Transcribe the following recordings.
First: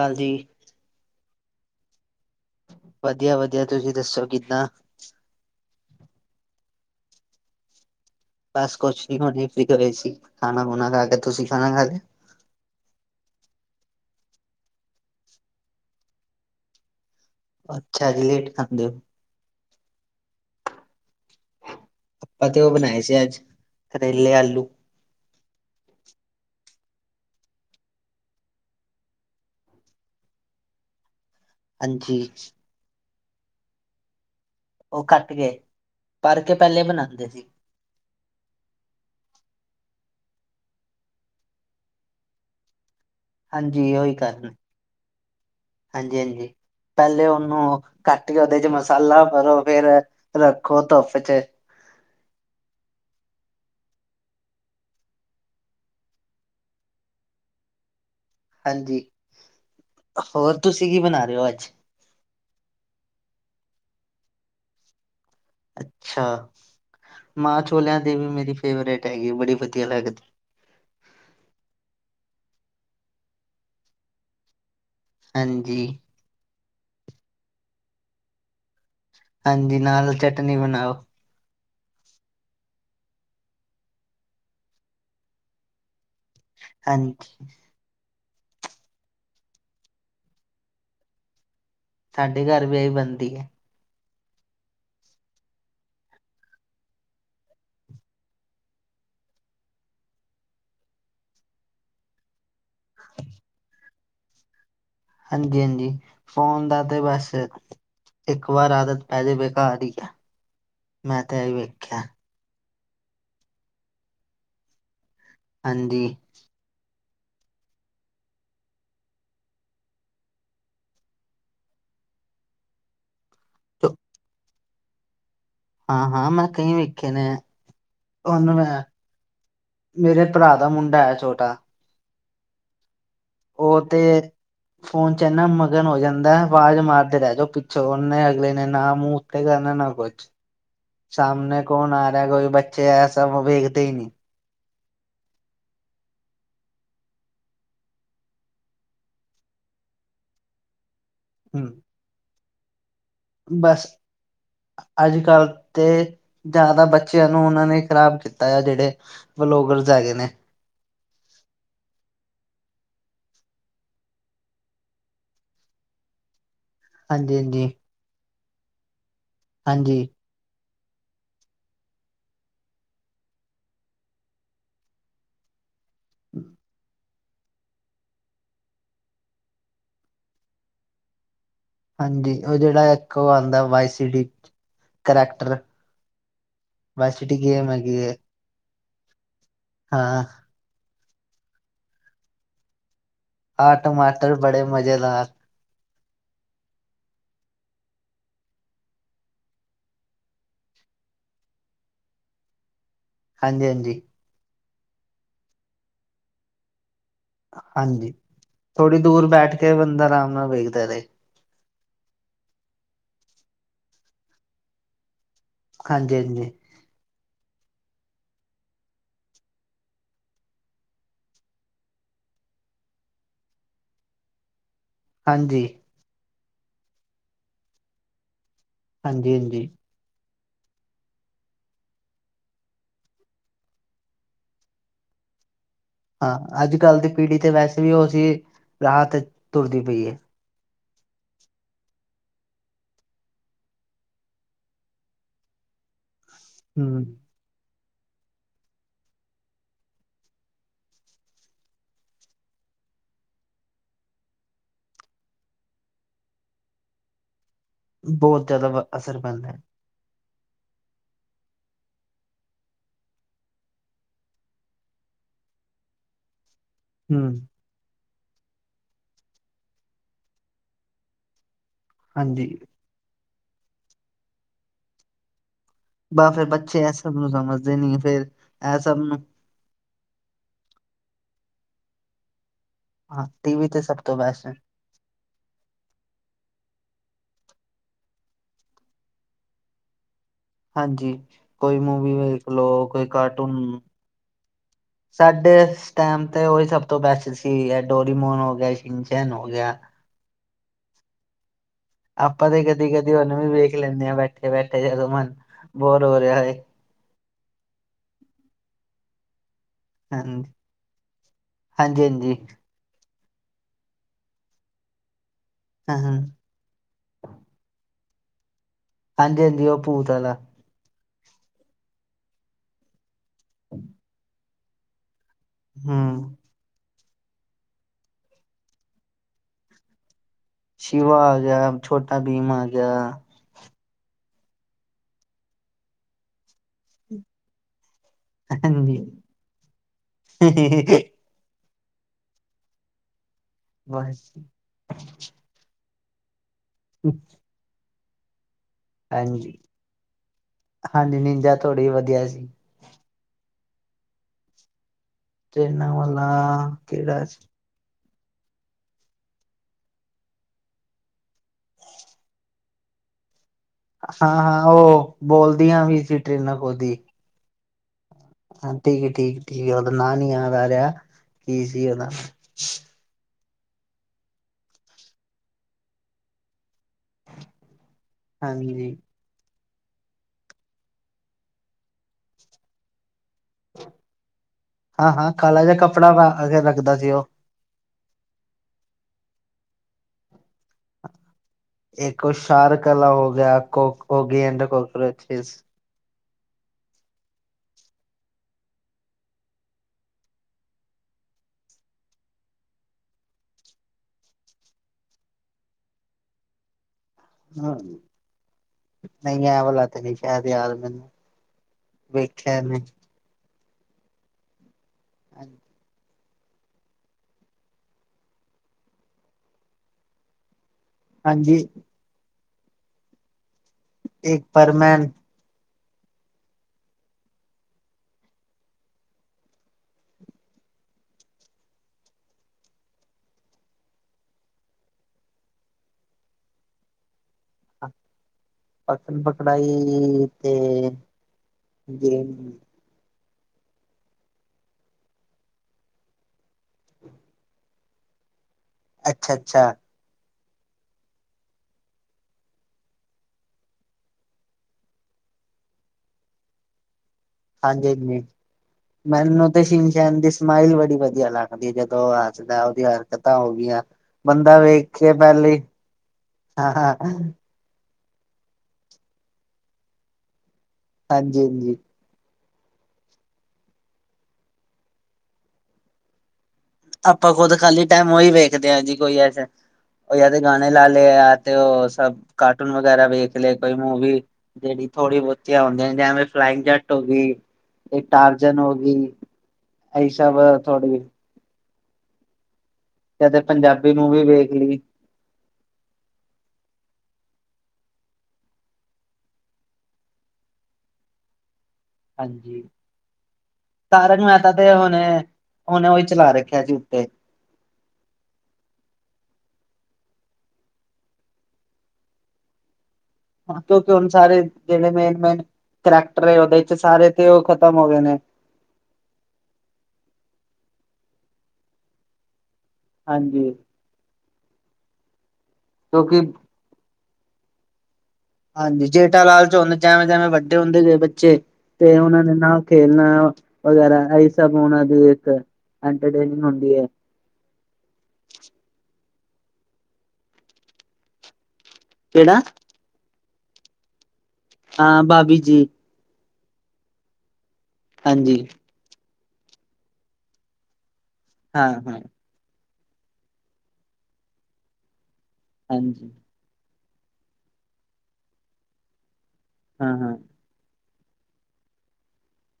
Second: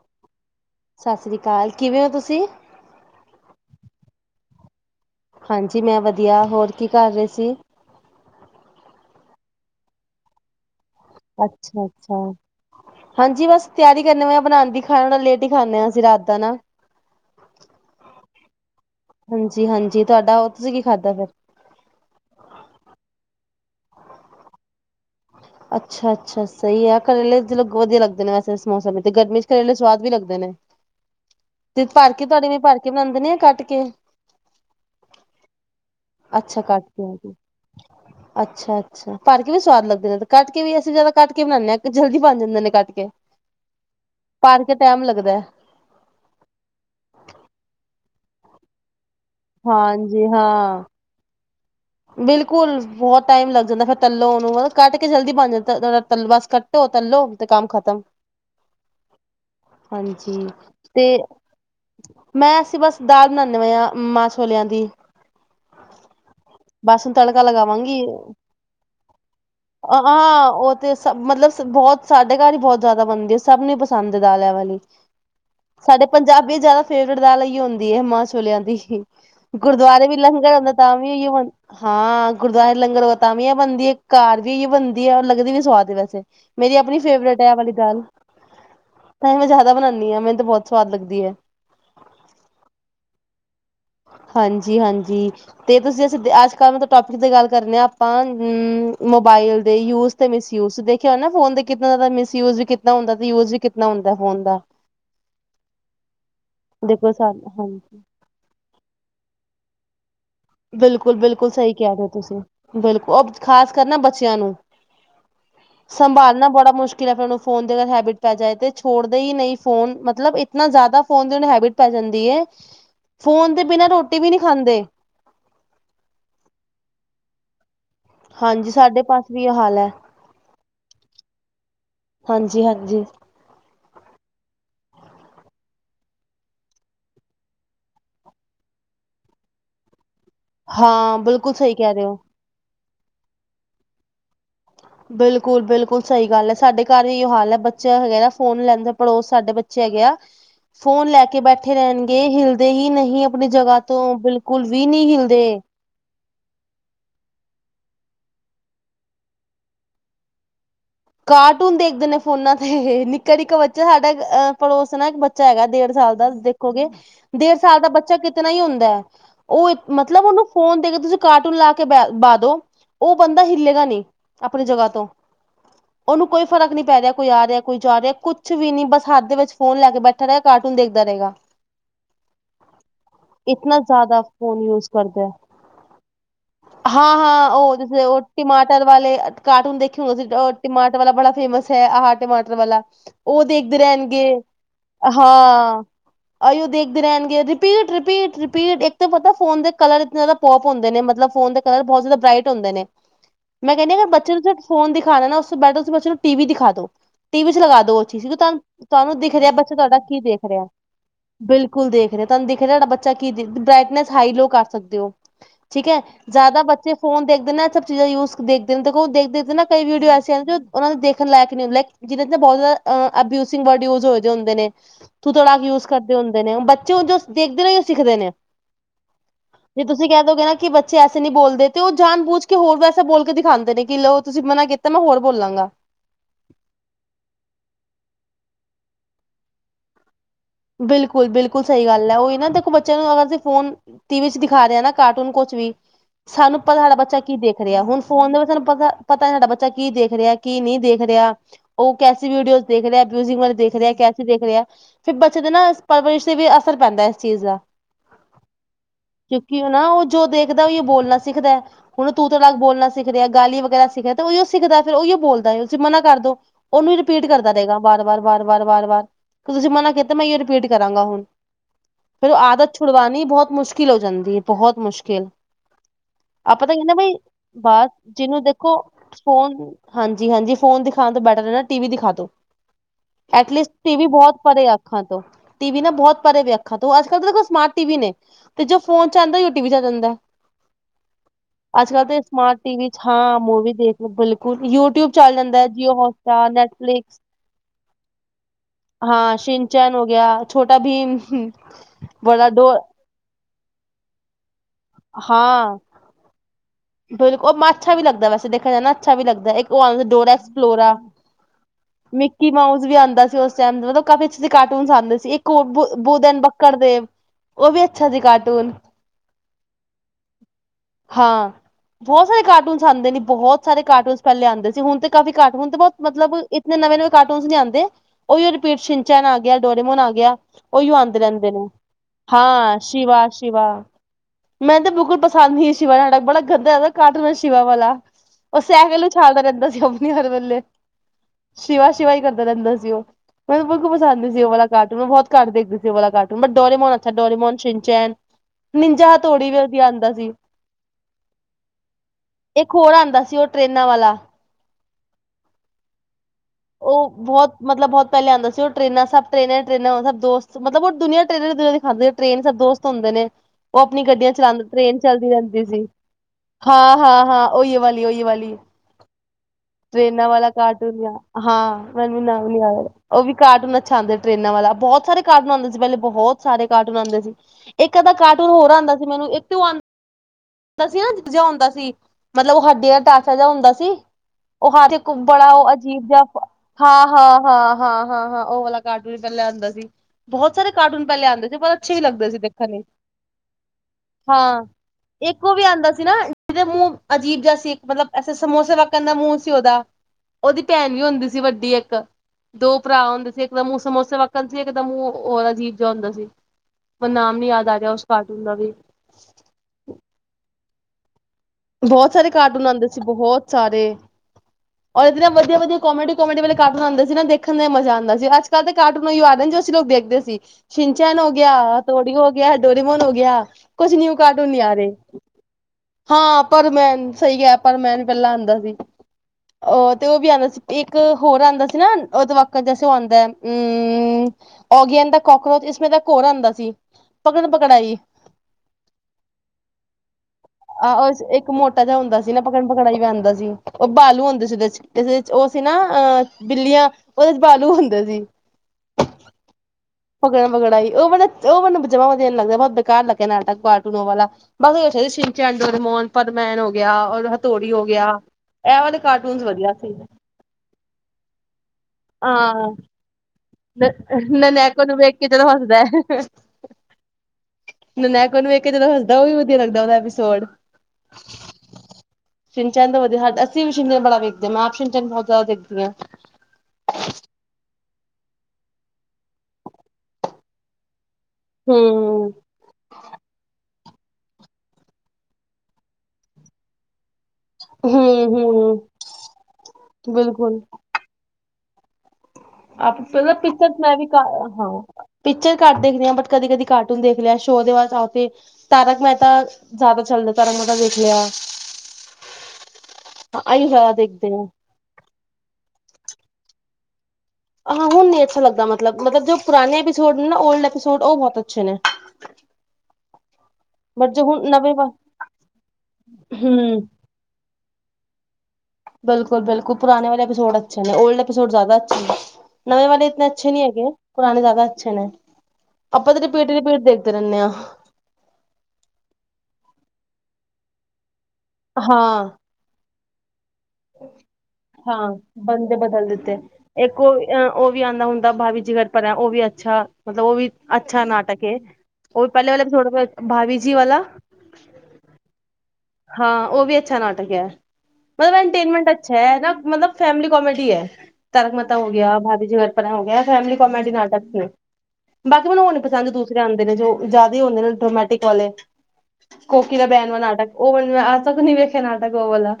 ਹਾਂਜੀ, ਸਤਿ ਸ਼੍ਰੀ ਅਕਾਲ ਕਿਵੇਂ ਹੋ ਤੁਸੀਂ, ਵਧੀਆ- ਵਧੀਆ ਤੁਸੀਂ ਦੱਸੋ ਕਿੱਦਾਂ, ਹਾਂਜੀ ਮੈਂ ਵਧੀਆ ਹੋਰ ਕੀ ਕਰ ਰਹੇ ਸੀ, ਬਸ ਕੋਛ ਨਹੀਂ ਹੁਨੀ ਫਰੀ ਹੋਏ ਸੀ, ਖਾਣਾ- ਖੁਣਾ ਖਾ ਕੇ, ਤੁਸੀਂ ਖਾਣਾ ਅੱਛਾ ਖਾ ਲਿਆ -ਅੱਛਾ, ਹਾਂਜੀ ਬਸ ਤਿਆਰੀ ਕਰਦੇ ਪਏ ਬਣਾਣਦੀ ਖਾਣ ਤਾ ਲੇਟ ਹੀ ਖਾਂਦੇ ਹਾਂ ਅਸੀਂ ਰਾਤ ਦਾ ਨਾ,, ਅੱਛਾ ਜੀ, ਲੇਟ ਖਾਂਦੇ ਹੋ, ਹਾਂਜੀ -ਹਾਂਜੀ ਤੁਹਾਡਾ ਉਹ ਤੁਸੀਂ ਕੀ ਖਾਧਾ ਫਿਰ, ਆਪਾਂ ਤੇ ਉਹ ਬਣਾਏ ਸੀ ਅੱਜ ਕਰੇਲੇ -ਆਲੂ, ਅੱਛਾ -ਅੱਛਾ ਸਹੀ ਹੈ ਕਰੇਲੇ ਤਾ ਚਲੋ ਬੋਤ ਵਧੀਆ ਲੱਗਦੇ ਨੇ ਵੈਸੇ ਇਸ ਮੌਸਮ ਵਿੱਚ ਤੇ ਗਰਮੀ ਚ ਕਰੇਲੇ ਸਵਾਦ ਵੀ ਲੱਗਦੇ ਨੇ, ਤੇ ਭਰ ਹਾਂਜੀ ਕੇ ਤੁਹਾਡੇ ਮੰਮੀ ਭਰ ਕੇ ਬਣਾਉਦੇ ਨੇ ਜਾ ਕੱਟ ਕੇ, ਓਹ ਕੱਟ ਕੇ ਭਰ ਕੇ ਅੱਛਾ ਪਹਿਲੇ ਕੱਟ ਬਣਾਦੇ ਹਾਂਜੀ। ਸੀ, ਅੱਛਾ- ਅੱਛਾ, ਭਰ ਕੇ ਵੀ ਸਵਾਦ ਲੱਗਦੇ ਨੇ, ਤੇ ਕੱਟ ਕੇ ਵੀ ਅਸੀਂ ਜਿਆਦਾ ਕੱਟ ਕੇ ਬਣਾਦੇ ਹਾਂ, ਜਲਦੀ ਬਣ ਜਾਂਦੇ ਨੇ ਕੱਟ ਕੇ, ਹਾਂਜੀ ਉਹੀ ਕਾਰਨ ਭਰ ਕੇ ਟਾਈਮ ਲੱਗਦਾ, ਹਾਂਜੀ -ਹਾਂਜੀ ਪਹਿਲੇ ਉਹਨੂੰ ਕ ਕੱਟ ਕੇ ਉਹਦੇ ਚ ਮਸਾਲਾ ਭਰੋ ਫੇਿਰ ਹਾਂਜੀ ਹਾਂ ਰੱਖੋ ਧੁੱਪ ਚ, ਬਿਲਕੁਲ ਬਹੁਤ ਟਾਈਮ ਲੱਗ ਜਾਂਦਾ, ਫਿਰ ਤਲੋ ਓਹਨੂੰ ਮਤਲਬ ਕੱਟ ਕੇ ਜਲਦੀ ਬਣ ਜਾਂਦਾ ਤ ਬਸ ਕੱਟ, ਧੋ ਤੱਲੋ ਤੇ ਕੰਮ ਖਤਮ, ਹਾਂਜੀ ਹਾਂਜੀ ਹੋਰ ਤੁਸੀਂ ਕੀ ਤੇ ਬਣਾ ਰਹੇ ਹੋ ਅੱਜ ਮੈਂ ਅਸੀਂ ਬਸ ਦਾਲ ਬਣਾਦੇ ਪਏ ਆ, ਮਾਂ ਛੋਲੇਆਂ ਦੀ, ਅੱਛਾ ਬਸ ਹੁਣ ਤੜਕਾ ਮਾਂ ਚਛੋਲਿਆਂ ਲਗਾਵਾਂਗੀ। ਦੀ ਵੀ ਮੇਰੀ ਫੇਵਰੇਟ ਹੈਗੀ ਬੜੀ ਵਧੀਆ ਲੱਗਦੀ, ਹਾਂ ਉਹ [unintelligible] ਤੇ ਸ ਮਤਲਬ ਬਹੁਤ ਸਾਡੇ ਘਰ ਹੀ, ਬਹੁਤ ਜ਼ਿਆਦਾ ਬਣਦੀ ਹੈ, ਸਭ ਨੂੰ ਪਸੰਦ ਹੈ ਦਾਲ ਐ ਵਾਲੀ, ਹਾਂਜੀ, ਸਾਡੇ ਪੰਜਾਬੀ ਜ਼ਿਆਦਾ ਫੇਵਰੇਟ ਦਾਲ ਇ ਹੀ ਹੁੰਦੀ ਹੈ ਮਾਂਛੋਲਿਆਂ ਦੀ ਹਾਂਜੀ ਗੁਰਦੁਆਰੇ ਨਾਲ ਵੀ ਲੰਗਰ ਚਟਨੀ ਹੁੰਦਾ ਤਾਂ ਬਣਾਓ ਵੀ ਹਾਂ ਗੁਰਦੁਆਰੇ ਲੰਗਰ ਵਰਤਾ ਵੀ ਆ ਬਣਦੀ ਹੈ ਕਾਰ ਵੀ ਬਣਦੀ ਹੈ ਲੱਗਦੀ ਵੀ ਸਵਾਦ ਵੈਸੇ, ਮੇਰੀ ਆਪਣੀ ਹਾਂਜੀ ਫੇਵਰਟ ਇਹ ਵਾਲੀ ਦਾਲ ਤਾਂ ਮੈਂ ਜਿਆਦਾ ਬਣਾਨਦੀ ਆ ਮੈਨੂੰ ਤਾਂ ਬਹੁਤ ਸਵਾਦ ਲੱਗਦੀ ਆ ਸਾਡੇ ਘਰ ਵਿ, ਇਹੀ ਬਣਦੀ ਹੈ। ਹਾਂਜੀ-ਹਾਂਜੀ। ਤੇ ਤੁਸੀਂ ਅ ਅੱਜ -ਕੱਲ ਮਤਲਬ ਟੋਪਿਕ ਦੇ ਗੱਲ ਕਰਨੇ ਆ, ਆਪਾਂ ਹਮ ਮੋਬਾਇਲ ਦੇ ਯੂਜ ਤੇ ਮਿਸਯੂਜ, ਦੇਖਿਆ ਹੇ ਨਾ, ਫੋਨ ਤੇ ਕਿਤਨਾ ਜਾਅਦਾ ਮਿਸਯੂਜ ਵਿ ਕਿਤਨਾ ਹੁੰਦਾ ਏ, ਤੇ ਯੂਜ ਵੀ ਕਿਤਨਾ ਹੁੰਦਾ, ਫੋਨ ਦਾ। ਹਾਂਜੀ-ਹਾਂਜੀ ਫੋਨ ਦਾ ਤੇ ਦੇਖੋ ਬਸ, ਸਾਨੂੰ ਹਾਂਜੀ ਇੱਕ ਵਾਰ ਆਦਤ ਪੈ ਜਾਏ ਤੇ ਬੇਕਾਰ ਹੀ ਹੈ। ਬਿਲਕੁਲ -ਬਿਲਕੁਲ ਸਹੀ ਕਹਿਆ ਜੇ ਤੁਸੀਂ, ਬਿਲਕੁਲ ੳ ਖ਼ਾਸ ਕਰ ਨਾ ਬੱਚਿਆਂ ਨੂੰ ਹਾਂਜੀ ਸੰਭਾਲਣਾ ਬੜਾ ਮੁਸ਼ਕਿਲ ਕਿ, ਫਿਰ ਉਹਨੂੰ ਫੋਨ ਅਗਰ ਹੈਬਿਟ ਪੈ ਜਾਏ, ਤੇ ਛੋੜਦੇ ਹੀ ਨਹੀਂ ਫੋਨ, ਮਤਲਬ ਇੰਤਨਾ ਜ਼ਿਆਦਾ ਫੋਨ ਉਹਨੇ ਹੈਬਿਟ ਪੈ ਜਾਂਦੀ ਹੈ ਫੋਨ ਦੇ ਬਿਨਾਂ ਰੋਟੀ ਵੀ ਨਹੀ' ਖਾਂਦੇ। ਹਾਂ-ਹਾਂ ਮੈਂ ਕਈ ਵੇਖੇ ਨੇ ਉਹਨੂੰ ਹਾਂਜੀ ਮੈਂ, ਸਾਡੇ ਪਾਸ ਵੀ ਇਹ ਹਾਲ ਹੈ ਮੇਰੇ ਭਰਾ ਦਾ ਮੁੰਡਾ ਹੈ ਛੋਟਾ ਹਾਂਜੀ- ਹਾਂਜੀ। ਉਹ ਤੇ ਫੋਨ ਚ ਇਹਨਾ ਮਗਨ ਹੋ ਜਾਂਦਾ ਏ, ਆਵਾਜ਼ ਮਾਰਦੇ ਰਹਿ ਜਾਓ ਪਿੱਛੋਂ, ਉਹਨੇ ਅਗਲੇ ਨੇ ਨਾ ਮੂੰਹ ਕਹਿੳ ਨਾ ਕੁਛ, ਹਾਂ ਬਿਲਕੁਲ ਸਾਮਣੇ ਸਹੀ ਕੌਣ ਕਹਿ ਰਹੇ ਆ ਹੋ ਰਿਹਾ ਕੋਈ ਬੱਚੇ ਐ ਸਭ ਵੇਖਦੇ ਹੀ ਨਹੀਂ ਬਿਲਕੁਲ- ਬਿਲਕੁਲ ਸਹੀ ਗੱਲ ਹੈ। ਸਾਡੇ ਘਰ ਹੀ ਹਾਲ ਹੈ, ਬੱਚਾ ਹੈਗਾ ਨਾ ਫੋਨ ਲੈਂਦੇ ਪੜੋਸ ਸਾਡੇ ਬੱਚੇ ਹੈਗੇ ਆ ਫੋਨ ਲੈ ਕੇ ਹਮ ਬੈਠੇ ਰਹਿਣਗੇ, ਹਿਲਦੇ ਹੀ ਨਹੀਂ ਆਪਣੀ ਜਗ੍ਹਾ ਬਸ ਤੋਂ, ਬਿਲਕੁਲ ਵੀ ਨਹੀਂ ਅੱਜ ਹਿਲਦੇ ਕੱਲ੍ਹ ਤੇ ਜ਼ਿਆਦਾ ਬੱਚਿਆਂ ਨੂੰ ਉਹਨਾਂ ਨੇ ਖ਼ਰਾਬ ਕੀਤਾ ਆ ਜਿਹੜੇ, ਵਲੋਗਰਸ ਹੈਗੇ ਨੇ ਕਾਰਟੂਨ ਦੇਖਦੇ ਨੇ ਫੋਨਾ ਤੇ, ਨਿੱਕਾ- ਨਿੱਕਾ ਬੱਚਾ ਸਾਡਾ ਅ ਪੜੋਸ ਨਾ ਇੱਕ ਬੱਚਾ ਹੈਗਾ, ਡੇਢ ਸਾਲ ਦਾ ਦੇ ਖੋਗੇ ਹਾਂਜੀ ਡੇਢ ਹਾਂਜੀ ਸਾਲ ਦਾ ਬੱਚਾ ਕਿਤਨਾ ਹੀ ਹੁੰਦਾ ਹੈ, ਉਹ ਹਾਂਜੀ ਮਤਲਬ ਉਹਨੂੰ ਫੋਨ ਦੇ ਕੇ ਤੁਸੀਂ ਕਾਰਟੂਨ ਲਾ ਕੇ ਬਾਹ ਦੋ, ਉਹ ਬੰਦਾ ਹਿੱਲੇਗਾ ਨੀ, ਆਪਣੀ ਜਗ੍ਹਾ ਤੋਂ ਉਹਨੂੰ ਕੋਈ ਫਰਕ ਨਹੀਂ ਪੈ ਰਿਹਾ, ਕੋਈ ਆ ਰਿਹਾ- ਕੋਈ ਜਾ ਰਿਹਾ ਕੁਛ ਵੀ ਨੀ, ਬਸ ਹੱਥ ਦੇ ਵਿੱਚ ਫੋਨ ਲੈ ਕੇ ਬੈਠਾ ਰਿਹਾ, ਕਾਰਟੂਨ ਦੇਖਦਾ ਰਹੇਗਾ। ਹਾਂਜੀ, ਉਹ ਜਿਹੜਾ ਇੱਕ ਉਹ ਆਉਂਦਾ ਇਤਨਾ ਵਾਈ- ਸੀ- ਜ਼ਿਆਦਾ D character Y C D ਹਾਂ-ਹਾਂ, ਗੇਮ ਉਹ ਹੈਗੀ ਜਿਥੇ ਹੈ ਉਹ ਟਿਮਾਟਰ ਵਾਲੇ, ਕਾਰਟੂਨ ਦੇਖੇ ਜੋ ਹਾਂ ਤੁਸੀ ਟਿਮਾਟਰ ਵਾਲਾ ਬੜਾ ਫੇਮਸ ਹੈ, ਆਹ! ਟਮਾਟਰ ਵਾਲਾ ਉਹ ਆਹ ਦੇਖਦੇ ਰਹਿਣਗੇ, ਟਮਾਟਰ ਬੜੇ ਮਜ਼ੇਦਾਰ ਹਾਂ। ਆਈਓ ਦੇਖਦੇ ਰਹਿਣਗੇ, ਰਿਪੀਟ- ਰਿਪੀਟ- ਰਿਪੀਟ ਇੱਕ ਤੇ ਪਤਾ, ਫੋਨ ਦੇ ਕਲਰ ਇਤਨਾ ਜ਼ਿਆਦਾ ਪੋਪ ਹੁੰਦੇ ਨੇ, ਮਤਲਬ ਫੋਨ ਦੇ ਕਲਰ ਬਹੁਤ ਜ਼ਿਆਦਾ ਬਰਾਈਟ ਹੁੰਦੇ ਨੇ ਹਾਂਜੀ ਮੈਂ ਕਹਿੰਦੀ ਹਾਂਜੀ ਅਗਰ ਬੱਚੇ ਨੂੰ ਫੋਨ ਦਿਖਾਣਾ ਨਾ, ਉਸ ਤੋ ਬੈਟਰ ਬੱਚੇ ਨੂੰ ਟੀ-ਵੀ ਦਿਖਾ ਦੋ ਟੀਵੀ ਚ ਲਗਾ ਦੋ ੳਹ ਹਾਂਜੀ ਚੀਜ਼, ਤੁਹਾਨ ਥੋੜ੍ਹੀ -ਤੁਹਾਨੂੰ ਦੂਰ ਦਿਖ ਰਿਹਾ ਬੈਠ ਕੇ ਬੱਚਾ ਤੁਹਾਡਾ ਬੰਦਾ ਕੀ ਆਰਾਮ ਦੇਖ ਨਾਲ ਰਿਹਾ। ਵੇਖਦਾ ਰਹੇ ਬਿਲਕੁਲ ਦੇਖ ਰਿਆ ਤੁਹਾਨੂੰ ਦਿਖ ਰਿਹਾ ਨਾ ਤੋਡਾ ਬੱਚਾ ਕੀ, ਬ੍ਰਟਨੈਸ ਹਾਈ-ਲੋ ਕਰ ਸਕਦੇ ਹੋ। ਠੀਕ ਹੈ, ਹਾਂਜੀ ਹਾਂਜੀ ਜਿਆਦਾ ਬੱਚੇ ਫੋਨ ਦੇਖਦੇ ਨੇ ਏ ਸਭ ਚੀਜ਼ ਯੂਜ਼ ਦੇਖਦੇ ਦੇਖੋ ਦੇਖ-ਦੇਖ ਕੇ ਨਾ ਕਈ ਵੀਡੀਓ ਏ ਚਲਦੇਓ, ਉਹਨਾ ਦੇਖਣ ਲਾਇਕ ਨੀ ਹੁੰਦੇ, ਲਾਇਕ ਜਿਹਦੇ ਵਿਚ ਨਾ ਬਹੁਤ ਜ਼ਿਆਦਾ ਅ-ਅਬਿਓਸਿਂਗ ਵਰਡ ਯੂਜ ਹੋਏਦੇ ਹੁੰਦੇ ਨੇ ਤੂ-ਤੜਾਕ ਹਾਂਜੀ ਯੂਜ ਕਰਦੇ ਹੁੰਦੇ ਨੇ, ਬੱਚੇ ੳਹ ਜੋ ਦੇਖਦੇ ਨੇ, ਉਹ ਸਿੱਖਦੇ ਨੇ। ਹਾਂਜੀ -ਹਾਂਜੀ। ਤੇ ਤੁਸੀਂ ਕਹਿ ਦੋਗੇ ਨਾ, ਕਿ ਬੱਚੇ ਐਸੇ ਨੀ ਬੋਲਦੇ, ਤੇ ਉਹ ਜਾਣ- ਬੂਝ ਕੇ ਹੋਰ ਵੈਸੇ ਬੋਲ ਕੇ ਦਿਖਾਉਂਦੇ ਨੇ, ਕਿ ਲੋਓ, ਤੁਸੀਂ ਮਨਾ ਕੀ ਤੇ, ਮੈਂ ਹੋਰ ਬੋਲਾਂਗਾ ਹਾਂ, ਅੱਜ-ਕੱਲ੍ਹ ਦੀ ਪੀੜ੍ਹੀ ਤੇ ਵੈਸੇ ਵੀ, ਉਹ ੳਸੀ ਰਾਹ ਤੇ ਤੁਰਦੀ ਪਈ ਹੈ। ਬਿਲਕੁਲ -ਬਿਲਕੁਲ ਸਹੀ ਗੱਲ ਹੈ, ਉਹੀ ਨਾ ਦੇਖੋ ਬੱਚਿਆਂ ਨੂੰ ਅਗਰ ਫੋਨ ਟੀਵੀ ਚ ਦਿਖਾ ਰਿਹਾ ਨਾ, ਕਾਰਟੂਨ ਕੁਛ ਵੀ, ਸਾਨੂੰ ਪਤਾ ਸਾਡਾ ਹਮ ਬੱਚਾ ਕੀ ਦੇਖ ਰਿਹਾ, ਹੁਣ ਫੋਨ ਦੇ ਵਿੱਚ ਸਾਨੂੰ ਪਤਾ, ਪਤਾ ਸਾਡਾ ਬੱਚਾ ਕੀ ਦੇਖ ਰਿਹਾ, ਕੀ ਨਹੀਂ ਦੇਖ ਰਿਹਾ। ਉਹ ਕੈਸੀ ਵੀਡੀਓਜ਼ ਦੇਖ ਰਿਹਾ, ਐਬਿਊਜਿੰਗ ਵਾਲੀ ਦੇਖ ਰਿਹਾ, ਕੈਸੀੇ ਦੇਖ ਰਿਹਾ। ਤੇ ਬੱਚੇ ਦੇ ਨਾ, ਇਸ ਪਰਵਰਿਸ਼ ਤੇ ਵੀ ਅਸਰ ਪੈਂਦਾ ਏ ਇਸ ਚੀਜ਼ ਦਾ। ਬਹੁਤ ਜ਼ਿਆਦਾ ਅਸਰ ਪੈਂਦਾ ਹੈ ਕਿਉਂਕਿ ਉਹ ਨਾ, ਉਹ ਜੋ ਦੇਖਦਾ ਓਹੀ ਉਹ ਬੋਲਣਾ ਸਿੱਖਦਾ। ਹੁਣ ਤੂੰ -ਤੜਾਕ ਬੋਲਣਾ ਸਿੱਖ ਰਿਹਾ ਏ, ਗਾਲੀ ਵਗੈਰਾ ਸਿੱਖ ਰਿਹਾ, ਤੇ ਓਹੀਓ ਸਿੱਖਦਾ, ਫਿਰ ਉਹੀਓ ਬੋਲਦਾ, ਤੁਸੀਂ ਮਨਾ ਕਰਦੋ। ਉਹਨੂੰ ਈ ਰਿਪੀਟ ਹਮ ਕਰਦਾ ਰਹੇਗਾ, ਬਾਰ-ਬਾਰ, ਬਾਰ -ਬਾਰ, ਬਾਰ-ਬਾਰ ਤੁਸੀਂ ਮਨਾ ਤੇ ਮੈਂ ਏ ਰਿਪੀਟ ਕਰਾਂਗਾ ਹੁਣ, ਫੇਰ ਉਹ ਹਾਂਜੀ ਆਦਤ ਛੁੜਵਾਨੀ ਬਹੁਤ ਮੁਸ਼ਕਿਲ ਹੋ ਜਾਂਦੀ ਹੈ, ਬਹੁਤ ਮੁਸ਼ਕਿਲ। ਬਸ ਫਿਰ ਆਪਾਂ ਤਾਂ ਬੱਚੇ ਇਹ ਕਹਿੰਦੇ ਸਭ ਬਈ, ਨੂੰ ਸਮਝਦੇ ਬਸ ਨੀ ਫਿਰ ਜਿਹਨੂੰ ਦੇਖੋ ਇਹ ਸਭ ਨੂੰ ਫੋਨ ਹਾਂਜੀ ਹਾਂਜੀ ਫ਼ੋਨ ਦਿਖਾਉਣ ਤੋਂ ਬੈਟਰ ਨਾ ਟੀ ਵੀ ਦਿਖਾ ਦੋ। ਹਾਂ ਟੀਵੀ ਐਟਲੀਸਟ ਤੇ ਟੀ ਸਭ ਵੀ ਤੋਂ ਬਹੁਤ ਬੈਸਟ ਹੈ ਪਰੇ ਆ। ਅੱਖਾਂ ਤੋਂ, ਟੀ ਵੀ ਨਾ ਬਹੁਤ ਭਰੇ ਵੇ ਅੱਖਾਂ ਤੋਂ ਅੱਜ ਕੱਲ੍ਹ ਤਾਂ ਦੇਖੋ ਸਮਾਰਟ ਟੀ ਵੀ ਨੇ। ਤੇ ਜੋ ਫੋਨ ਚ ਆਂਦਾ ਉਹ ਟੀ ਵੀ ਚ ਆ ਜਾਂਦਾ ਹਾਂਜੀ ਕੋਈ ਅੱਜ ਕੱਲ੍ਹ ਮੂਵੀ ਤੇ ਵੇਖ ਸਮਾਰਟ ਲੋ ਟੀਵ ਚ ਕੋਈ ਹਾਂ ਮੂਵੀ ਕਾਰਟੂਨ ਦੇਖ ਲਓ ਬਿਲਕੁਲ ਯੂਟਿਊਬ ਚੱਲ ਸਾਡੇ ਜਾਂਦਾ ਜੀਓ ਟਾਈਮ ਤੇ ਹੋਟਸਟਾਰ ਉਹੀ ਸਭ ਤੋਂ ਨੈਟਫਲਿਕਸ ਬੈਸਟ ਸੀ ਡੋਰੀਮੋਨ ਹੋ ਗਿਆ ਹੋ ਗਿਆ ਸਿਨਚੈਨ ਹੋ ਗਿਆ ਛੋਟਾ ਬੀਮ ਆਪਾਂ ਤੇ ਕਦੀ ਕਦੀ ਉਹਨੂੰ ਵੀ ਵੇਖ ਲੈਂਨੇ ਹਾਂ ਬੈਠੇ ਬੈਠੇ ਜਦੋਂ ਮਨ ਬੋਰ ਹੋ ਰਿਹਾ ਹੋਏ। ਬਿਲਕੁ ਉਹ ਮ ਅੱਛਾ ਵੀ ਲੱਗਦਾ ਵੈਸੇ ਦੇਖਿਆ ਜਾਏ ਅੱਛਾ ਵੀ ਲੱਗਦਾ ਇੱਕ ਉਹ ਆਦਾ ਸੀ ਡੋਰਾ ਹਾਂਜੀ ਐਕਸਪਲੋਰਾ, ਹਾਂਜੀ ਹਾਂਜੀ ਮਿਕੀ ਮਾਊਸ ਵੀ ਆਉਂਦਾ ਸੀ ਉਸ ਚੰਦ ਪਤਾ ਕਾਫੀ ਅੱਛੇ ਅੱਛੇ ਕਾਰਟੂਨ ਆਉਂਦੇ ਸੀ ਇੱਕ ਉਹ ਹਾਂ ਹਾਂ ਬੂਧ ਐਂਡ ਬ ਕੜਦੇਵ ਉਹ ਵੀ ਅੱਛਾ ਸੀ ਕਾਰਟੂਨ ਹਾਂਜੀ ਹਾਂਜੀ ਉਹ ਭੂਤ ਆਲਾ ਹਾਂ ਬਹੁਤ ਸਾਰੇ ਕਾਰਟੂਨਸ ਆਉਂਦੇ ਨੇ, ਬਹੁਤ ਸਾਰੇ ਕਾਰਟੂਨਸ ਪਹਿਲੇ ਆਉਂਦੇ ਸੀ ਹੁਣ ਤੇ ਕਾਫੀ ਕਾਰਟੂਨ ਤੇ ਬਹੁਤ ਮਤਲਬ ਹਮ ਇਤਨੇ ਨਵੇਂ ਨਵੇਂ ਕਾਰਟੋਨਸ ਨਹੀਂ ਆਂਦੇ, ਉਹੀ ਰਿਪੀਟ ਚ ਸ਼ਿਨਸੈਨ ਆ ਗਿਆ ਡੋਰੇਮੋਨ ਆ ਗਿਆ। ਉਹੀ ਆਉਂਦੇ ਸ਼ਿਵਾ ਆ ਰਹਿੰਦੇ ਨੇ ਗਿਆ ਛੋਟਾ ਭੀਮ ਆ ਹਾਂ ਗਿਆ ਸ਼ਿਵਾਸ ਸ਼ਿਵਾ, ਮੈਂ ਤਾਂ ਬਿਲਕੁਲ ਪਸੰਦ ਨਹੀਂ ਸ਼ਿਵਾ ਨਾਟਕ ਬੜਾ ਗੰਦਾ ਹੈਗਾ। ਕਾਰਟੂਨ ਆ ਸਿਵਾ ਵਾਲਾ, ਉਹ ਹਾਂਜੀ ਸਾਇਕਲ ਉਛਾਲਦਾ ਰਹਿੰਦਾ ਚੌਵੀ ਹਰ ਵੇਲੇ ਸ਼ਿਵਾ ਸ਼ਿਵਾ ਹੀ ਕਰਦਾ ਰਹਿੰਦਾ ਸੀ ਉਹ, ਮੈਨੂੰ ਬਿਲਕੁ ਪਸੰਦ ਬਸ ਨਹੀਂ ਸੀ ਉਹ ਵਾਲਾ ਕਾਰਟੂਨ ਮੈਂ ਬਹੁਤ ਘੱਟ ਦੇਖਦੀ ਸੀ ਉਹ ਵਾਲਾ ਕਾਰਾਟ ਮਨ ਡੋਰੇਮੋਨ ਅੱਛਾ ਡੋਰੇਮੋਨ ਛਿਨਚੈਨ ਨਿੰਜਾ ਹਾਂਜੀ ਹਥੌੜੀ ਵੀ ਵਦੀ ਆਉਂਦਾ ਸੀ। ਹਾਂਜੀ ਨਿੰਜਾ ਹਥੋੜੀ ਵੀ ਵਧੀਆ ਸੀ। ਇੱਕ ਹੋਰ ਆਉਂਦਾ ਸੀ ਉਹ ਟ੍ਰਰੇਨਾਂ ਵਾਲਾ ਟਰੇਨਾਂ ਵਾਲਾ ਉਹ ਕਿਹੜਾ ਸੀ ਬਹੁਤ ਮਤਲਬ ਬਹੁਤ ਪਹਿਲੇ ਆਦਾ ਸੀ, ਉਹ ਟਰੇਨਾਂ ਸਭ ਟਰੇਨਾਂ ਟਰੇਨਾਂ ਸਬ ਦੋਸਤ, ਮਤਲਬ ਓਹ ਦੁਨੀਆਂ ਟਰੇਨਾਂ ਦੀ ਤਰਾਂ ਦਿਖਾਂਦੇ ਸੀ ਟਰੇਨ ਸਭ ਦੋਸਤ ਘੁੰਮਦੇ ਨੇ ਉਹ ਆਪਣੀ ਗੱਡੀਆਂ ਹਾਂ-ਹਾਂ ਚਲਾਦੇ, ਟ੍ਰੇਨ ਉਹ ਚੱਲਦੀ ਰਹਿੰਦੀ ਬੋਲਦੀਆਂ ਸੀ, ਵੀ ਟ੍ਰੇਨਾਂ ਖੁਦ ਹਾਂ ਹੀ। ਹਾਂ ਹਾਂ ਉਹੀਓ ਵਾਲੀ, ਉਹੀਓ ਵਾਲੀ ਹਾਂ ਠੀਕ ਠੀਕ ਠੀਕ, ਉਹਦਾ ਨਾਂ ਟ੍ਰੇਨਾਂ ਨੀ ਵਾਲਾ ਯਾਦ ਆ ਰਿਹਾ। ਕਾਰਟੂਨ ਕੀ ਹਾਂ, ਸੀ ਉਹਦਾ ਮੈਨੂੰ ਵੀ ਨਾਂ ਨਹੀਂ ਆ ਰਿਹਾ ਉਹ ਵੀ ਕਾਟਨ ਅੱਛਾ ਆਦਾ, ਟ੍ਰਰੇਨਾਂ ਵਾਲਾ ਬਹੁਤ ਸਾਰੇ ਕਾਰਟੂਨ ਆਦੇ ਸੀ ਪਹਿਲੇ ਬਹੁਤ ਸਾਰੇ ਕਾਰਟੂਨ ਆਉਂਦੇ ਸੀ। ਇੱਕ ਅੱਧ ਕਾਰਟੂਨ ਹੋਰ ਹਾਂਜੀ ਆਉਂਦਾ ਸੀ ਮੈਨੂੰ ਇੱਕ ਆਂ ਹੁੰਦਾ ਸੀ ਨਾ ਜੋ ਆਦਾ ਸੀ, ਮਤਲਬ ਉਹ ਹਾਡੇ ਤੱਕ ਸਜ਼ਾ ਹੁੰਦਾ ਸੀ ਉਹ ਹਥ ਇੱਕ ਹਾਂ-ਹਾਂ ਬੜਾ ਕਾਲਾ ਉਹ ਅਜੀਬ ਕੱਪੜਾ ਜਿਹਾ ਅ ਰੱਖਦਾ ਹਾਂ ਸੀ ਉਹ। ਹਾਂ ਹਾਂ ਹਾਂ ਹਾਂ ਹਾਂ ਉਹ ਵਾਲਾ ਕਾਰਟੂਨ ਵੀ ਪਹਿਲਾ ਆਉਂਦਾ ਸੀ ਬਹੁਤ ਸਾਰੇ ਕਾਰਟੂਨ ਪਹਿਲੇ ਆਉਂਦੇ ਸੀ ਪਰ ਅੱਛੇ ਹੀ ਇੱਕ ਲੱਗਦੇ ਉਹ ਸੀ ਦੇਖਣ ਨੂੰ ਸ਼ਾਰਕ ਵਾਲਾ ਹੋ ਗਿਆ ਕੋਗੀ ਹਾਂ ਐਂਡ ਇੱਕੋ ਕੋਕਰੋਚਿਸ। ਓਵੀ ਆਂਦਾ ਸੀ ਨਾ ਜਿਹਦੇ ਮੂੰਹ ਅਜੀਬ ਜਿਆ ਸੀ ਇੱਕ ਮਤਲਬ ਸਮੋਸੇ ਵਕੱਣ ਦਾ ਮੂੰਹ ਸੀ ਓਦਾ, ਉਹਦੀ ਭੈਣ ਵੀ ਹੁੰਦੀ ਸੀ ਸੀ ਵੱਡੀ ਇੱਕ। ਦੋ ਭਰਾ ਹੁੰਦੇ ਸੀ ਇੱਕ ਦਾ ਮੂੰਹ ਸਮੋਸੇ ਵੱਕਣ ਸੀ ਇਕ ਦਾ ਮੁੰਹ ਔਰ ਅਜੀਬ ਜਿਆ ਹੁੰਦਾ ਸੀ। ਪਰ ਨਾਮ ਨੀ ਯਾਦ ਆ ਰਿਆ ਉਸ ਕਾਰਟੂਨ ਦਾ ਵੀ। ਨਈਂ ਐ ਵਾਲਾ ਤੇ ਨ੍ਈ ਸ਼ਾਇਦ ਯਾਦ ਮੈਨੂੰ। ਬਹੁਤ ਸਾਰੇ ਵੇਖਿਆ ਕਾਰਟੂਨ ਨੀ। ਆਂਦੇ ਸੀ ਬਹੁਤ ਸਾਰੇ, ਔਰ ਇਹਦੇ ਨਾਲ ਵਧੀਆ-ਵਧੀਆ ਕੋਮੇਡੀ ਕਮੇਡੀ ਵੇਲੇ ਕਾਰਟੂਨ ਆਂਦੇ ਸੀ ਨਾ ਦੇਖਣ ਦਾ ਮਜ਼ਾ ਆਂਦਾ ਸੀ ਅੱਜ-ਕੱਲ ਦੇ ਕਾਰਟੂਨ ਉਹੀ ਓ ਆਗੇ ਨੇ ਜੋ ਅਸੀਂ ਲੋਕ ਦੇਖਦੇ ਸੀ। ਸ਼ਿਨਚੈਨ ਹੋ ਗਿਆ, ਹਾਂਜੀ ਹਤੋੜੀ ਹੋ ਗਿਆ, ਡੋਰੀਮੋਨ ਹੋ ਗਿਆ ਕੁਛ ਨਿਊ ਇੱਕ ਕਾਰਟੂਨ ਨੀ ਆ ਰੇ। ਪਰਮੈਨ ਹਾਂ ਪਰ ਮੈਂਨ, ਸਹੀ ਕਿਆ ਪਰ ਮੈਂਨ ਪਹਿਲਾਂ ਆਂਦਾ ਸੀ। ਉਹ ਤੇ ਉਹ ਵੀ ਆਂਦਾ ਸੀ ਇੱਕ ਹੋਰ ਆਂਦਾ ਸੀ ਨਾ ਉਹ ਦੇਵਾਕ ਜੈਸੇ ਉਹ ਆਂਦਾ ਅਂ ਓਗੀ ਐਂਡ ਦਾ ਕਾੱਕਰੋਚ ਇਸ ਸਮੇ ਦਾ ਘੋਰ ਆਂਦਾ ਸੀ ਪਕਨ ਪਕੜਾਈ। ਪਕਨ ਪਕੜਾਈ। ਤੇ ਆਹੋ ਉਹਸ ਇੱਕ ਮੋਟਾ ਜਿਹਾ ਹੁੰਦਾ ਸੀ ਨਾ ਗੇਮ ਪਕੜਣ ਪਕੜਾਈ ਵੀ ਆਂਦਾ ਸੀ। ਉਹ ਬਾਲੂ ਹੁੰਦੇ ਸੀ ਉਹਦੇ ਚ ਜਿਦੇ ਚ ਉਹ ਸੀ ਨਾ ਅਹ ਬਿੱਲੀਆਂ ਉਹਦੇ ਚ ਬਾਲੂ ਹੁੰਦੇ ਸੀ। ਅੱਛਾ ਅੱਛਾ। ਫਗੜਨ ਵਗੜਾਈ ਉਹ ਮਦਾ ਉਹ ਮੈਨੂੰ ਜਮਾ ਵਧੀਆ ਲੱਗਦਾ ਬਹੁਤ ਬੇਕਾਰ ਲੱਗਿਆ ਨਾਲ ਤਾਂ ਕਾਰਟੂਨ ਉਹ ਵਾਲਾ। ਬਸ [unintelligible] ਸਿ਼ਨਚੈਨ ਡੋਰੇਮੋਨ ਪਦਮੈਨ ਹੋ ਗਿਆ ਔਰ ਹਥੋੜੀ ਹੋ ਗਿਆ। ਹਾਂਜੀ-ਹਾਂਜੀ। ਇਹ ਵਾਲੇ ਕਾਰਟੂਨਸ ਮੈਨੂੰ ਤੇ ਵਧੀਆ ਸੀ ਸ਼ੀਨਚੈਨ ਦੀ ਸਮਾਈਲ ਬੜੀ ਵਧੀਆ ਲੱਗਦੀ ਐ ਜਦੋਂ ਆਚਦਾ ਹਾਂ ਉਹਦੀਆਂ ਰਕਤਾਂ ਹੋ ਗਈਆਂ ਨ ਬੰਦਾ ਨਨੈਕੋ ਨੂੰ ਵੇਖੇ ਵੇਖ ਕੇ ਜਦੋਂ ਪਹਿਲੇ ਹੱਸਦਾ ਹੈ ਨਨੈਕੋ ਨੂੰ ਵੇਖ ਕੇ ਜਦੋਂ ਹੱਸਦਾ ਉਹ ਵੀ ਵਧੀਆ ਲੱਗਦਾ ਉਹਦਾ ਐਪੀਸੋਡ। ਹਾਂਜੀ ਹਾਂਜੀ। ਸੀ਼ਨਚੈਨ ਤੋਂ ਵਧੀਆ ਸਾਡੇ ਅਸੀਂ ਵੀ ਸਿਨਚੈਨ ਬੜਾ ਵੇਖਦੇ ਆਂ, ਮੈਂ ਆਪ ਸਿੰਨਚੈਨ ਬਹੁਤ ਜ਼ਿਆਦਾ ਦੇਖਦੀ ਆਂ। ਆਪਾਂ ਖੁਦ ਖਾਲੀ ਟਾਈਮ ਉਹੀ ਵੇਖਦੇ ਆਂ ਜੀ ਕੋਈ ਐਸੇ ਉਹ ਯਾਂਦੇ ਗਾਣੇ ਲਾ ਲਏ ਯ ਤੇ ਉਹ ਸਭ ਹੂੰ। ਕਾਰਟੂਨ ਵਗੈਰਾ ਵੇਖ ਲਏ ਕੋਈ ਮੂਵੀ ਜਿਹੜੀ ਥੋੜ੍ਹੀ ਬਹੁਤੀਆਂ ਹੁੰਦੀਆਂ ਨੇ ਜੇਵੇਂ ਫਲਾਇੰਗ ਜੱਟ ਹੋਗੀ। ਇੱਕ ਟਾਰਜਨ ਹੋ ਹੂੰ-ਹੂੰ ਗਈ ਇਹ ਸਭ ਬਿਲਕੁਲ ਥੋੜੀ ਆਪ [unintelligible] ਕਦੇ ਪਿਕੱਚਰ ਪੰਜਾਬੀ ਮੈਂ ਵੀ ਕ ਮੂਵੀ ਵੇਖ ਲਈ ਹਾਂ। ਪਿਕਚਰ ਘੱਟ ਦੇਖਦੇ ਆਂ ਬਟ ਕਦੇ-ਕਦੇ ਕਾਰਟੂਨ ਦੇਖ ਲਿਆ ਸ਼ੋਅ ਦੇ ਬਾਅਦ ਆ ਕੇ। ਤਾਰਕ ਮਹਿਤਾ ਜ਼ਿਆਦਾ ਚੱਲਦਾ ਤਾਰਕ ਮੇਹਤਾ ਵੇਖ ਲਿਆ। ਹਾਂਜੀ, ਆਹੀ ਜ਼ਿਆਦਾ ਤਾਰਗ ਦੇਖਦੇ ਆ। ਮਹਿਤਾ ਤੇ ਹੁਣ ਹੁਣ ਉਹੀ ਚਲਾ ਰੱਖਿਆ ਜੀ ਉੱਤੇ। ਹਾਂ ਹੁਣ ਨੀ ਅੱਛਾ ਲੱਗਦਾ ਮਤਲਬ, ਮਤਲਬ ਜੋ ਪੁਰਾਣੇ ਐਪੀਸੋਡ ਨੇਂ ਨਾ ਓਲਡ ਐਪੀਸੋਡ ਉਹ ਬਹੁਤ ਅੱਛੇ ਨੇ। ਹਾਂ ਕਿਉਂਕਿ ਹੁਣ ਬਟ ਜੋ ਸਾਰੇ ਨਵੇਂ ਜਿਹੜੇ ਮੇਨ ਮੇਨ ਕਰੈਕਟਰ ਉਹਦੇ ਚ ਹੂੰ ਸਾਰੇ ਤੇ ਉਹ ਖ਼ਤਮ ਹੋ ਗਏ ਨੇ। ਬਿਲਕੁਲ ਬਿਲਕੁਲ ਪੁਰਾਣੇੇ ਵਾਲੇ ਐਪੀਸੋਡ ਅਛੇ ਨੇ ਓਲਡ ਐਪੀਸੋਡ ਜ਼ਿਆਦਾ ਅੱਛੇ ਨੇ। ਨਵੇਂ ਵਾਲੇ ਇਤਨੇ ਹਾਂਜੀ ਅੱਛੇ ਨਈਂ ਹੈਗੇ, ਪੁਰਾਣੇ ਜ਼ਿਆਦਾ ਅੱਛੇ ਨੇ ਆਪਾਂ ਕਿਉਂਕਿ ਤਾਂ ਰਿਪੀਟ-ਰਿਪੀਟ ਦੇਖ ਦੇ ਰੇਣੇ ਆਂ। ਹਾਂਜੀ ਜੇਠਾ ਲਾਲ ਚ ਹੁਣ ਜੈਵੇਂ ਜੈਵੇਂ ਵੱਡੇ ਹੁੰਦੇ ਗਏ ਬੱਚੇ ਤੇ ਉਹਨਾਂ ਹਾਂ ਨੇ ਨਾਲ ਖੇਲਣਾ ਵਗੈਰਾ ਇਹ ਸਭ ਉਹਨਾਂ ਦੀ ਹਾਂ ਇੱਕ ਐਂਟਰਟੇਨਿੰਗ ਹੁੰਦੀ ਐ। ਅ ਉਹ ਵੀ ਆਂਦਾ ਹੁੰਦਾ ਭਾਵੀ ਜੀ ਗਰ ਪਰ ਹੈਂ ਉਹ ਵੀ ਅੱਛਾ, ਮਤਲਬ ਉਹ ਵੀ ਅੱਛਾ ਨਾਟਕ ਐ। ਉਹ ਵੀ ਕਿਹੜਾ ਪਹਿਲੇ ਵਾਲਾ ਏਪੀਸੋਡ ਭਾਵੀ ਜੀ ਵਾਲਾ ਹਾਂ ਭਾਬੀ ਜੀ। ਹਾਂ ਉਹ ਵੀ ਅੱਛਾ ਨਾਟਕ ਐ ਹਾਂਜੀ [unintelligible] ਏਂਟਟੇਨਮੈਂਟ ਅੱਛਾ ਐਨਾ ਮਤਲਬ ਫੈਮਿਲੀ ਕੋਮੇਡੀ ਐ ਤਾਰਕ ਹਾਂ ਮਹਿਤਾ ਹੋ ਹਾਂ ਗਿਆ ਭਾਭੀ ਜੀ ਘਰ ਹੋ ਗਿਆ ਫੈਮਲੀ ਕੋਮੇਡੀ ਨਾਟਕ ਨੇ ਬਾਕੀ ਮੈਨੂੰ ਹੋਨ ਨੀਂ ਪਸੰਦ ਹਾਂਜੀ ਦੂਸ ਆਦੇ ਨੇ ਜੋ ਜਾਦਾ ਹੁੰਦੇ ਨੇ ਡਰੋਮੈਟਿਕ ਵਾਲੇ ਕੋਕੀ ਦਾ ਹਾਂ ਬੈਨ ਹਾਂ ਬਣਾ ਤਾ ਹੁਣ ਅਜ ਤਕ ਨੀ ਵੇਖਿਆ ਨਾਟਕ ਉਹ ਵਾਲਾ।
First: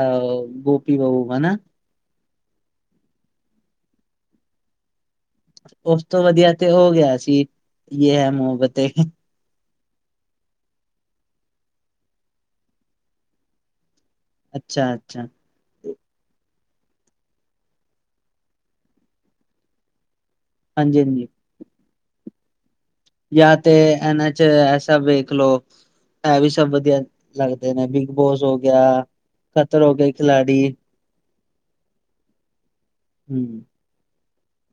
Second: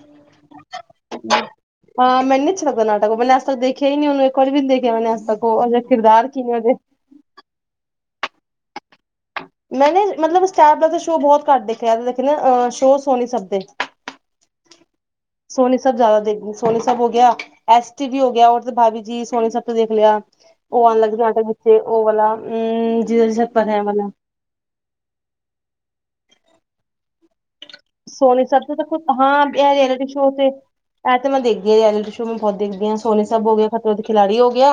ਆਹੋ ਗੋਪੀ ਬਊ ਹਨਾ। ਹਾਂ ਮੈਂ ਨੀ ਅੱਛਾ ਲੱਗਦਾ ਨਾਟਕ ਮੈਂ ਅੱਜ ਤੱਕ ਦੇਖਿਆ ਹੀ ਨੀ ਉਹੂੰ ਇੱਕ ਵਾਰੀ ਵੀ ਨੀ ਦੇਖਿਆ ਮਨੇ ਅਜ ਤੱਕ। ਉਹ ਉਹਦੇ ਉਸ ਤੋਂ ਕਿਰਦਾਰ ਕੀ ਵਧੀਆ ਨੇ ਤੇ ਉਹਦੇ ਉਹ ਗਿਆ ਸੀ ਯੇ ਹੈ ਮੁਹੱਬਤੇ। ਮੈਂ ਨਾ ਮਤਲਬ ਸਟਾਰ ਪਲੱਸ ਦੇ ਸ਼ੋਅ ਬੋਹਤ ਘੱਟ ਦੇਖਨੀਆ ਦੇਖਣੀ ਆ ਸ਼ੋ ਸੋਨੀ ਸਭਦੇ। [inaudible] ਅੱਛਾ-ਅੱਛਾ ਸੋਨੀ ਸਭ ਜਾਦਾ ਦੇਖਨੀ ਸੋਨੀ ਸਭ ਹੋ ਗਿਆ। ਐਸ ਟੀ ਵੀ ਹੋ ਗਿਆ ਮਤਲਬ ਭਾਬੀ ਜੀ ਸੋਨੀ ਸਭ ਤੇ ਦੇਖ ਲਿਆ। ਉਹ ਆਉਣ ਹਾਂਜੀ ਲੱਗ ਜਾ ਹਾਂਜੀ ਆਟ ਵਿੱਚੇ ਉਹ ਵਾਲਾ‌ ਯਾ ਤੇ ਇਹਨਾਂ ਚ ਐਸਾ ਵੇਖ ਲੋ ਇਹ ਵੀ ਸਭ ਵਧੀਆ ਲੱਗਦੇ ਨੇ ਬਿਗ ਬੋਸ ਹੋ ਗਿਆ, ਖਤਰੋਂ ਕੇ ਖਿਲਾੜੀ। ਇਹ ਤੇ ਮੈਂ ਦੇਖਦੀ ਹਾਂ ਰੀਲਿਟੀ ਸ਼ੋ ਮੈਂ ਬਹੁਤ ਦੇਖਦੀ ਹਾਂ ਸੋਨੀ ਸਭ ਹੋ ਹਮ ਗਿਆ ਖਤਰੋਂ ਕੇ ਖਿਲਾੜੀ ਹੋ ਗਿਆ।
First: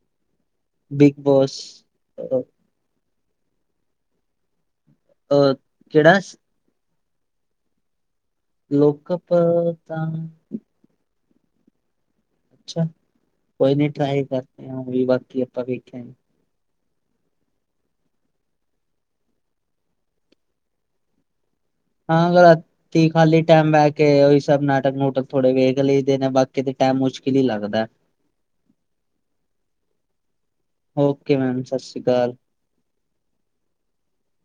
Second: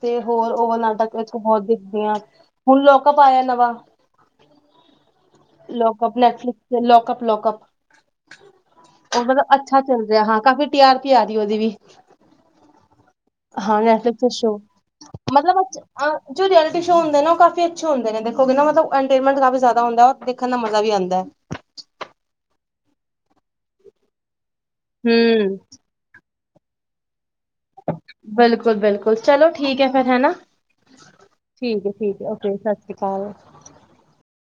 ਤੇ ਹੋਰ ਓ ਵਾਲਾ ਨਾਟਕ ਬਿਗ ਇਥੇ ਬੋਸ ਬੋਹਤ ਦੇਖਦੀਆ ਅ ਹੁਣ ਲੌਕਅਪ ਆਯਾ ਨਵਾ ਅ, ਕਿਹੜਾ ਲੌਕਅਪ ਨੈਟਫਲਿਕਸ ਚ ਲੌਕਅਪ ਲੌਕ ਉਹ ਲੋਕਪ ਮਤਲਬ ਅੱਛਾ ਚੱਲ ਤਾਂ ਰਿਹਾ ਹਾਂ ਕਾਫੀ ਟੀ ਆਰ ਪੀ ਆ ਰਹੀ ਉਹਦੀ ਵੀ। ਅੱਛਾ ਕੋਈ ਹਾਂ ਨੀ ਨੈਟਫਲਿਕਸ ਟਰਾਈ ਤੇ ਸ਼ੋ ਕਰਦੇ ਹਾਂ ਵੀ ਬਾਕੀ ਮਤਲਬ ਅ ਆਪਾਂ ਵੇਖਾਂਗੇ ਜੋ ਰਐਲਿਟੀ ਸ਼ੋਅ ਹੁੰਦੇ ਨੇ ਉਹ ਕਾਫੀ ਅੱਛੇ ਹੁੰਦੇ ਨੇ ਦੇਖੋਗੇ ਨਾ ਐਂਟਰਟੇਨਮੈਂਟ ਕਾਫੀ ਜਾਦਾ ਹੁੰਦਾ ਦੇਖਣ ਦਾ ਮਾ ਵੀ ਆਂਦਾ। ਹਾਂ ਰਾਤੀ ਖਾਲੀ ਟੈਮ ਬਹਿ ਕੇ ਉਹੀ ਸਭ ਨਾਟਕ-ਨੂਟਕ ਥੋੜੇ ਹੂੰ ਵੇਖ ਲਈਦੇ ਨੇ ਬਾ ਕਿਤੇ ਟੈਮ ਮੁਸ਼ਕਿਲ ਹੀ ਲੱਗਦਾ। ਬਿਲਕੁਲ-ਬਿਲਕੁਲ ਚਲੋ ਠੀਕ ਹੈ ਫਿਰ ਹੈਨਾ, ਓਕੇ ਮੈਮ ਸਤਿ ਠੀਕ ਸ਼੍ਰੀ ਐ-ਠੀਕ ਅਕਾਲ ਐ ਓਕੇ ਸਸ ਸ੍ਰੀ ਕਾਲ।